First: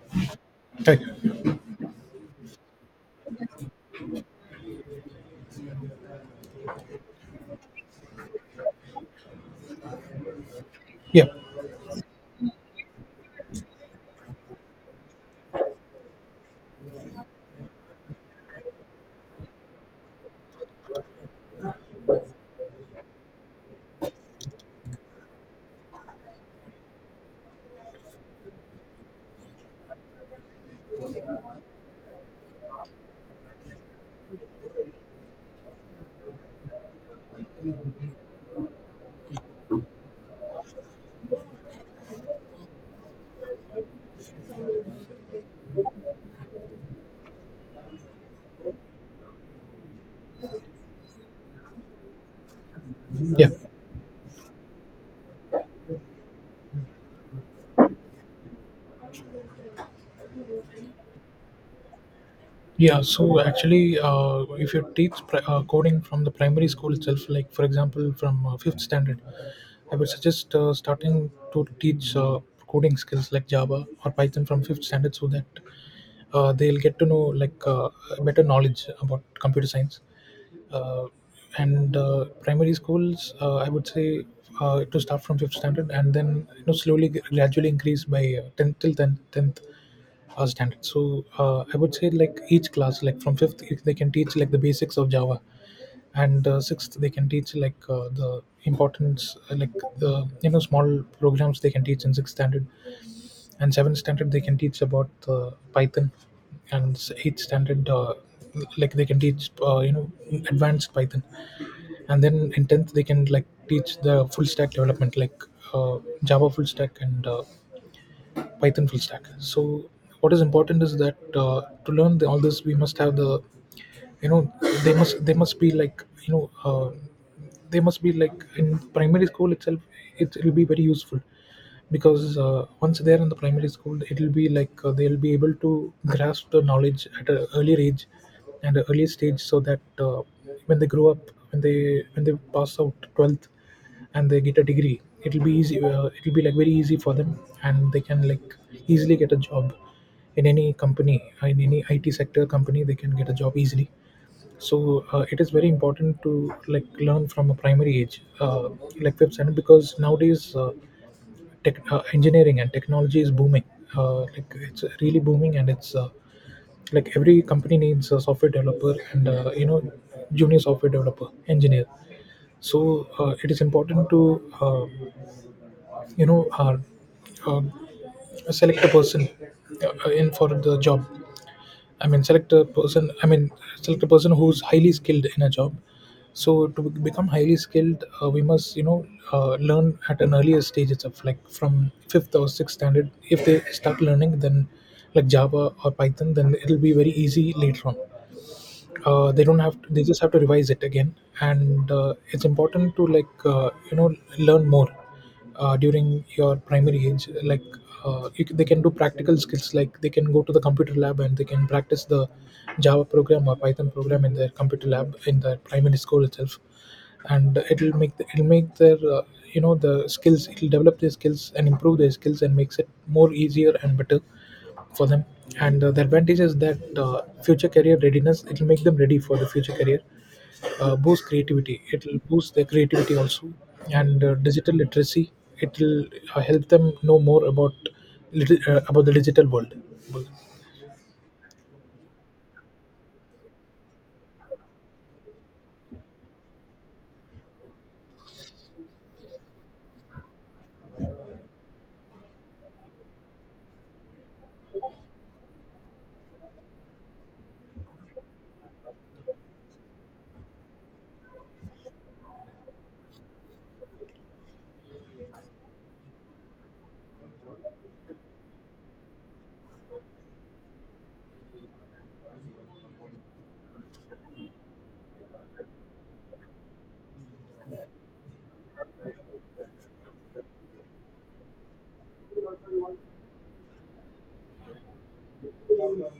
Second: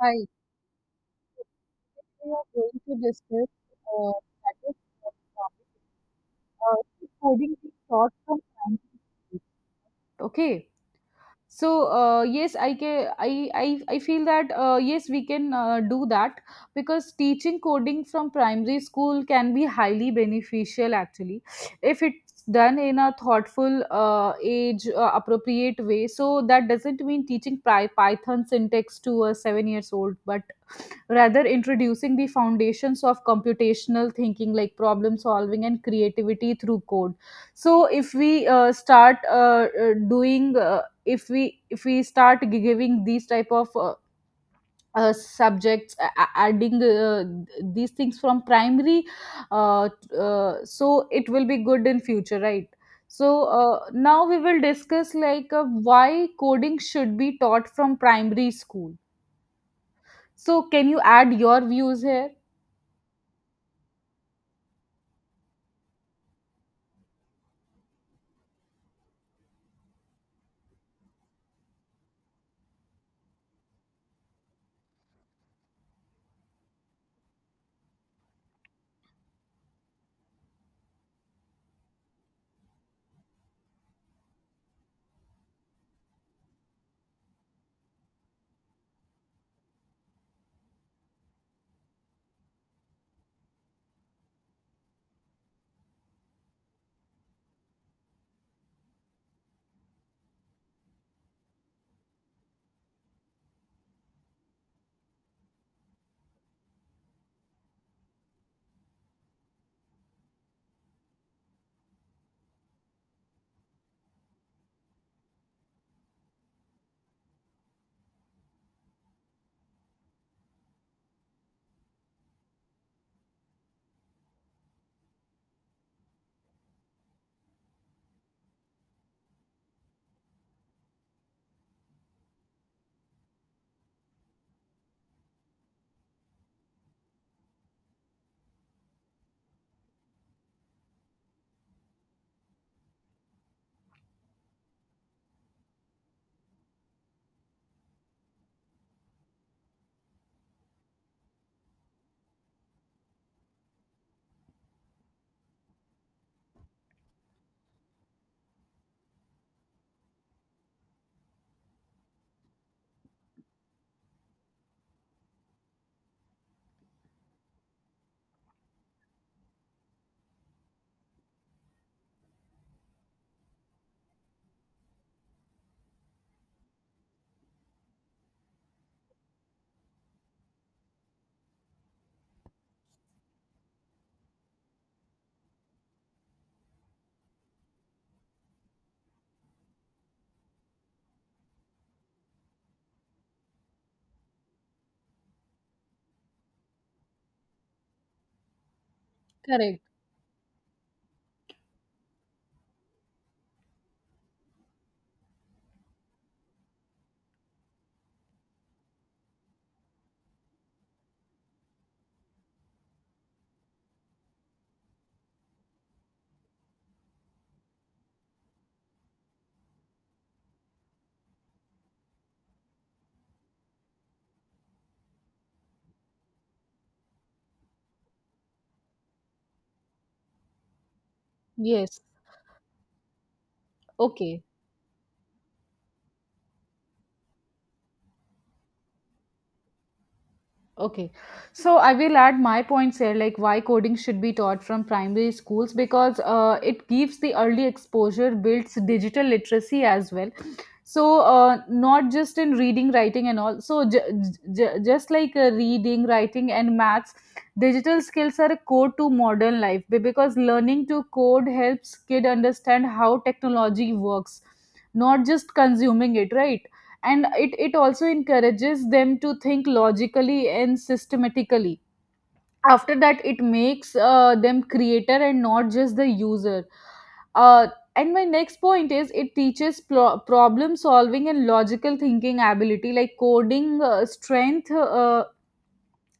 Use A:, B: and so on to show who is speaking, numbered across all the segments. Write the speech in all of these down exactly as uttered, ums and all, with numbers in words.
A: Hi.
B: Right.
A: Today we are going to discuss uh, that is uh, topic, uh, coding is taught from scientific. Okay.
B: Yeah.
A: So uh, yes, I can. I I I feel that uh, yes, we can uh, do that, because teaching coding from primary school can be highly beneficial actually, if it's done in a thoughtful, uh, age uh, appropriate way. So that doesn't mean teaching Py- Python syntax to a seven years old, but rather introducing the foundations of computational thinking like problem solving and creativity through code. So if we uh, start uh, uh, doing uh, if we if we start giving these type of uh, uh, subjects, a- a- adding uh, these things from primary, uh, uh, so it will be good in future, right? So
B: Yeah.
A: uh, now we will discuss like uh, why coding should be taught from primary school. So can you add your views here?
B: Yeah. So actually, uh, if you teach pri- uh, coding from the primary school itself, like for example, from uh, fifth standard, I would suggest uh, starting to teach uh, coding skills like Java or Python from fifth standard, so that uh, they'll get to know like uh, better knowledge about computer science. Uh, and uh, primary schools, uh, I would say, uh, to start from fifth standard, and then you know slowly, gradually increase by uh, tenth till tenth, tenth First standard. So uh, I would say like each class, like from fifth, if they can teach like the basics of Java, and uh, sixth they can teach like uh, the importance, uh, like the you know small programs they can teach in sixth standard, and seventh standard they can teach about uh, Python, and s- eighth standard. Uh, like they can teach uh, you know advanced python, and then in tenth they can like teach the full stack development like uh, java full stack and uh, python full stack. So what is important is that uh, to learn the, all this we must have the you know they must they must be like you know uh, they must be like in primary school itself. It will be very useful because uh, once they're in the primary school, it'll be like uh, they'll be able to grasp the knowledge at an earlier age and an early stage, so that uh, when they grow up, when they when they pass out twelfth and they get a degree, it'll be easy uh, it'll be like very easy for them, and they can like easily get a job in any company, in any I T sector company they can get a job easily. So uh, it is very important to like learn from a primary age, uh, like web standard, because nowadays uh, tech, uh, engineering and technology is booming. Uh, like it's really booming, and it's uh, like every company needs a software developer and uh, you know junior software developer engineer. So uh, it is important to uh, you know uh, uh, select a person uh, in for the job I mean, Select a person. I mean, select a person who's highly skilled in a job. So to be- become highly skilled, uh, we must you know uh, learn at an earlier stage itself, like from fifth or sixth standard. If they start learning, then like Java or Python, then it'll be very easy later on. Uh, they don't
A: Correct.
B: have to, they just have to revise it again, and uh, it's important to like uh, you know learn more uh, during your primary age, like uh, you, c- they can do practical skills, like they can go to the computer lab and they can practice the java program or python program in their computer lab in their primary school itself, and it'll make the, it'll make their uh, you know the skills, it'll develop their skills and improve their skills and makes it more easier and better for them. And uh, the advantage is that uh, future career readiness, it will make them ready for the future career. Uh, boost creativity,
A: Yes.
B: it will boost their creativity also, and uh,
A: Okay.
B: digital literacy, it will uh, help them know more about lit- uh, about the digital world.
A: Okay. So I will add my points here, like why coding should be taught from primary schools, because uh, it gives the early exposure, builds digital literacy as well. So uh, not just in reading, writing and all, so j- j- just like uh, reading, writing and maths, digital skills are a core to modern life, be- because learning to code helps kid understand how technology works, not just consuming it, right? And it, it also encourages them to think logically and systematically. After that, it makes uh, them creator and not just the user. uh, and my next point is, it teaches pro- problem solving and logical thinking ability, like coding uh, strength uh,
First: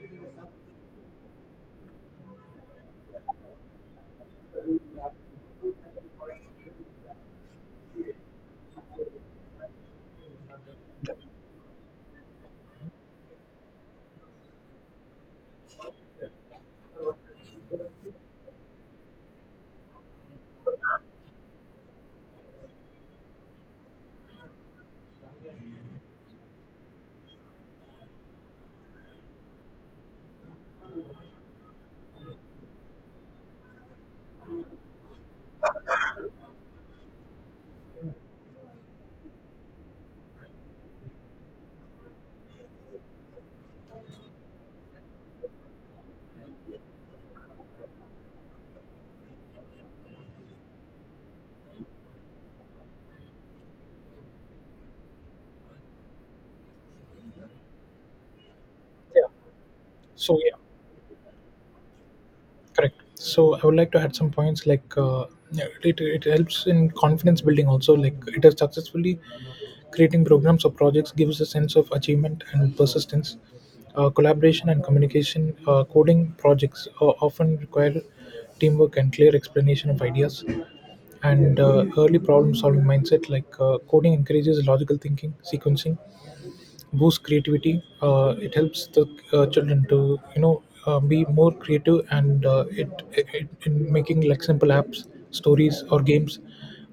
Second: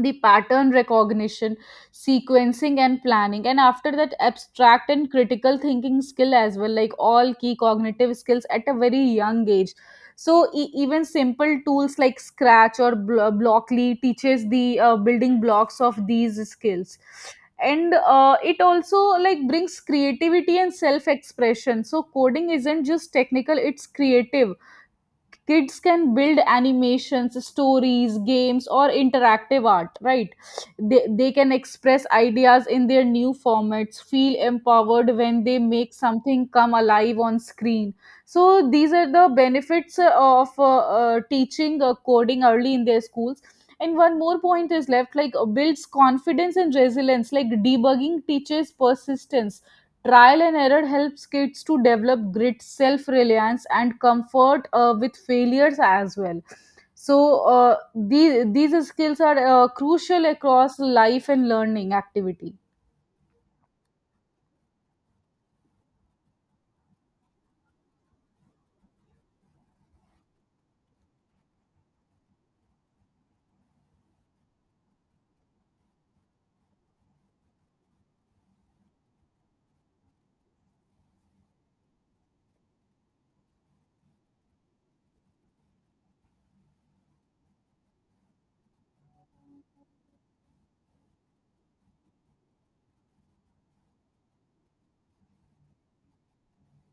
A: the pattern recognition, sequencing, and planning. And after that, abstract and critical thinking skill as well, like all key cognitive skills at a very young age. So e- even simple tools like Scratch or Bl- Blockly teaches the uh, building blocks of these skills. And uh, it also like brings creativity and self expression. So coding isn't just technical, it's creative. Kids can build animations, stories, games or interactive art, right? they, they can express ideas in their new formats, feel empowered when they make something come alive on screen. So these are the benefits uh, of uh, uh, teaching uh, coding early in their schools. And one more point is left, like uh, builds confidence and resilience, like debugging teaches persistence. Trial and error helps kids to develop grit, self reliance, and comfort uh, with failures as well. So, uh, these, these skills
B: Yeah,
A: are uh, crucial
B: so yeah,
A: across life and learning activity.
B: correct. So I would like to add some points like uh, yeah, it, it helps in confidence building also, like it has successfully creating programs or projects gives a sense of achievement and persistence. Uh, collaboration and communication, uh, coding projects uh, often require teamwork and clear explanation of ideas, and uh, early problem solving mindset, like uh, coding encourages logical thinking sequencing, boosts creativity. Uh, it helps the uh, children to you know uh, be more creative, and uh, it, it in making like simple apps, stories, or games,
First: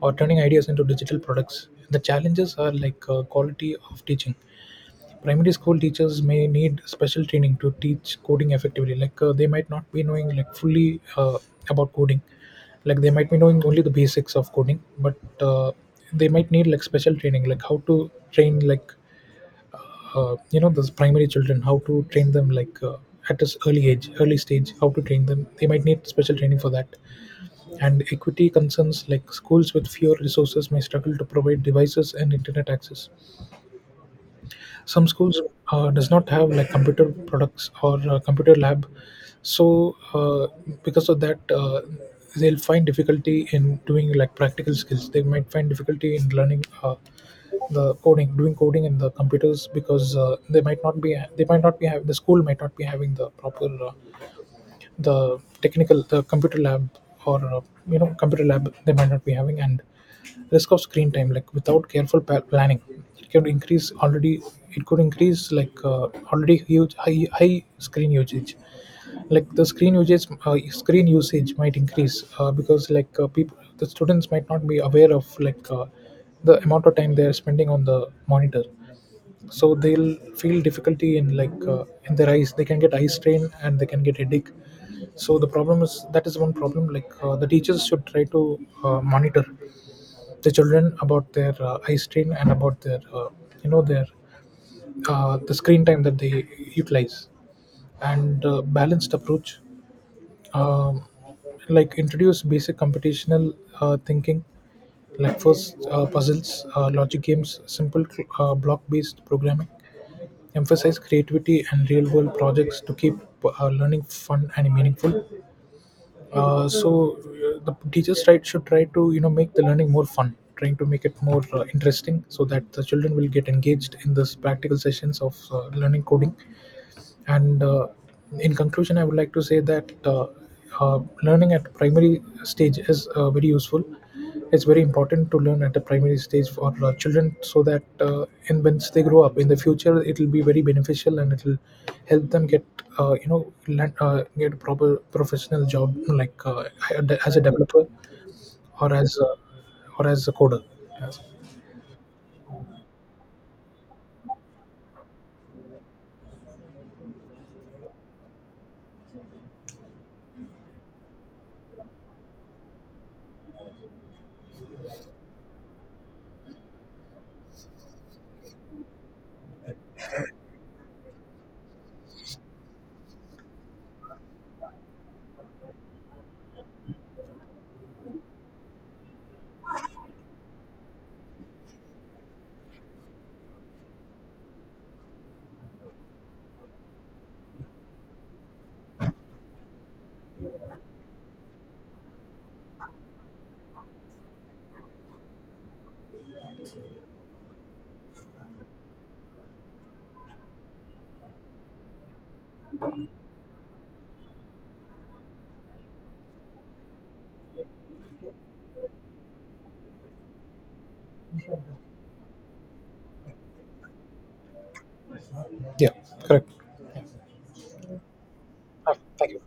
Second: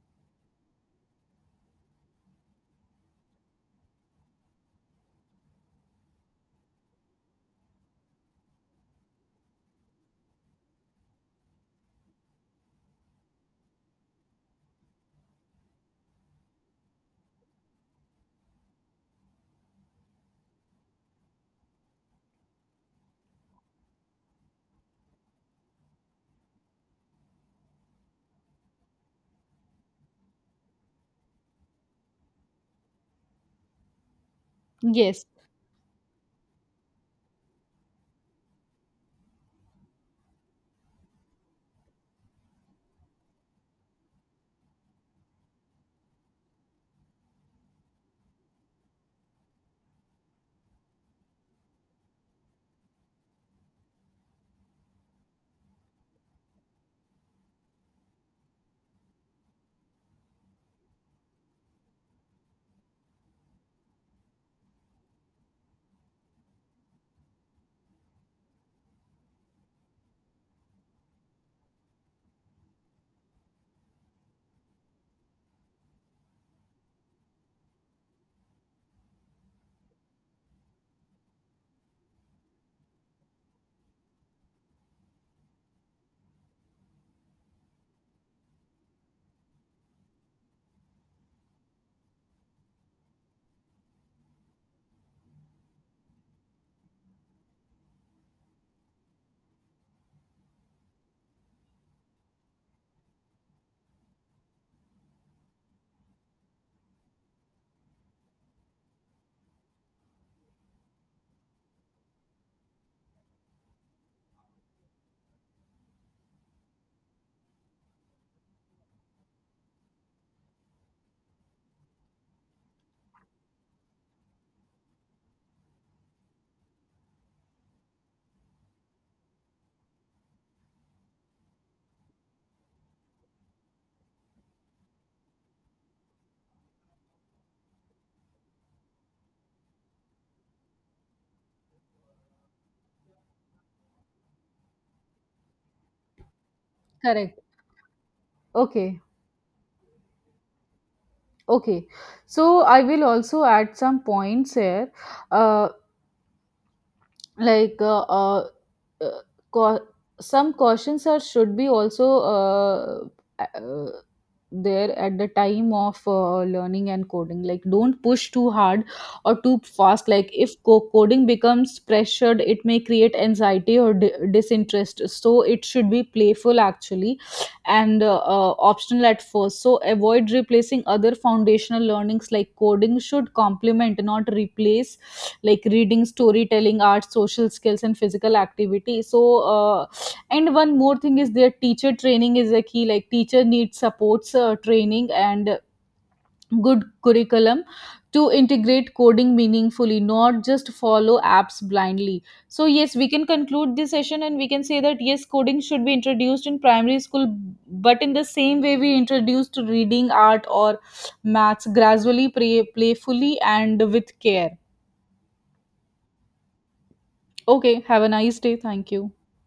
B: or turning ideas into digital products. The challenges are like uh, quality of teaching. Primary school teachers may need special training to teach coding effectively. Like uh, they might not be knowing like fully uh, about coding, like they might be knowing only the basics of coding, but uh, they might need like special training, like how to train like uh, you know those primary children, how to train them like uh, at this early age, early stage, how to train them, they might need special training for that. And equity concerns, like schools with fewer resources may struggle to provide devices and internet access. Some
A: Yes.
B: schools uh, does not have like computer products or uh, computer lab. So uh, because of that, uh, they'll find difficulty in doing like practical skills, they might find difficulty in learning uh, the coding, doing coding in the computers, because uh, they might not be they might not be have, the school might not be having the proper uh, the technical the computer lab, or uh, you know computer lab they might not be having. And risk of screen time, like without careful pa- planning, it could increase already, it could increase like uh, already huge, high high screen usage, like the screen usage, uh, screen usage might increase uh, because like uh, people, the students might not be aware of like uh, the amount of time they are spending on the monitor. So they'll feel difficulty in like uh, in their eyes, they can get eye strain and they can get headache. So the problem is that, is one problem, like uh, the teachers should try to uh, monitor the children about their uh, eye strain and about their uh, you know their uh, the screen time that they utilize. And uh, balanced approach. um, like introduce basic computational uh, thinking, like first uh, puzzles, uh, logic games, simple uh, block based programming, emphasize creativity and real world projects to keep uh, learning fun and meaningful. uh, so uh, the teachers try, should try to you know make the learning more fun, trying to make it more uh, interesting, so that the children will get engaged in this practical sessions of uh, learning coding. And uh, in conclusion, I would like to say that uh, uh, learning at primary stage is uh, very useful. It's very important to learn at the primary stage for uh, children, so that uh, in once they grow up in the future, it will be very beneficial and it will help them get uh, you know land, uh, get a proper professional job, like uh, as
A: Correct.
B: a developer, or
A: Okay.
B: as a, or as a coder.
A: Okay. So I will also add some points here. Uh, like uh, uh, uh, cau- some cautions are should be also uh, uh, there at the time of uh, learning and coding, like don't push too hard or too fast. Like if co- coding becomes pressured, it may create anxiety or di- disinterest, so it should be playful actually. And uh, uh, optional at first, so avoid replacing other foundational learnings. Like coding should complement, not replace, like reading, storytelling, art, social skills and physical activity. So uh, and one more thing is, their teacher training is a key, like teacher needs supports, uh, training and good curriculum to integrate coding meaningfully, not just follow apps blindly. So yes, we can conclude this session and we can say that yes, coding should be introduced in primary school, but in the same way we introduced reading, art or maths gradually, play, playfully and with care.
B: Yeah, correct.
A: Okay, have a nice day. Thank
B: Ah,
A: you.
B: thank you.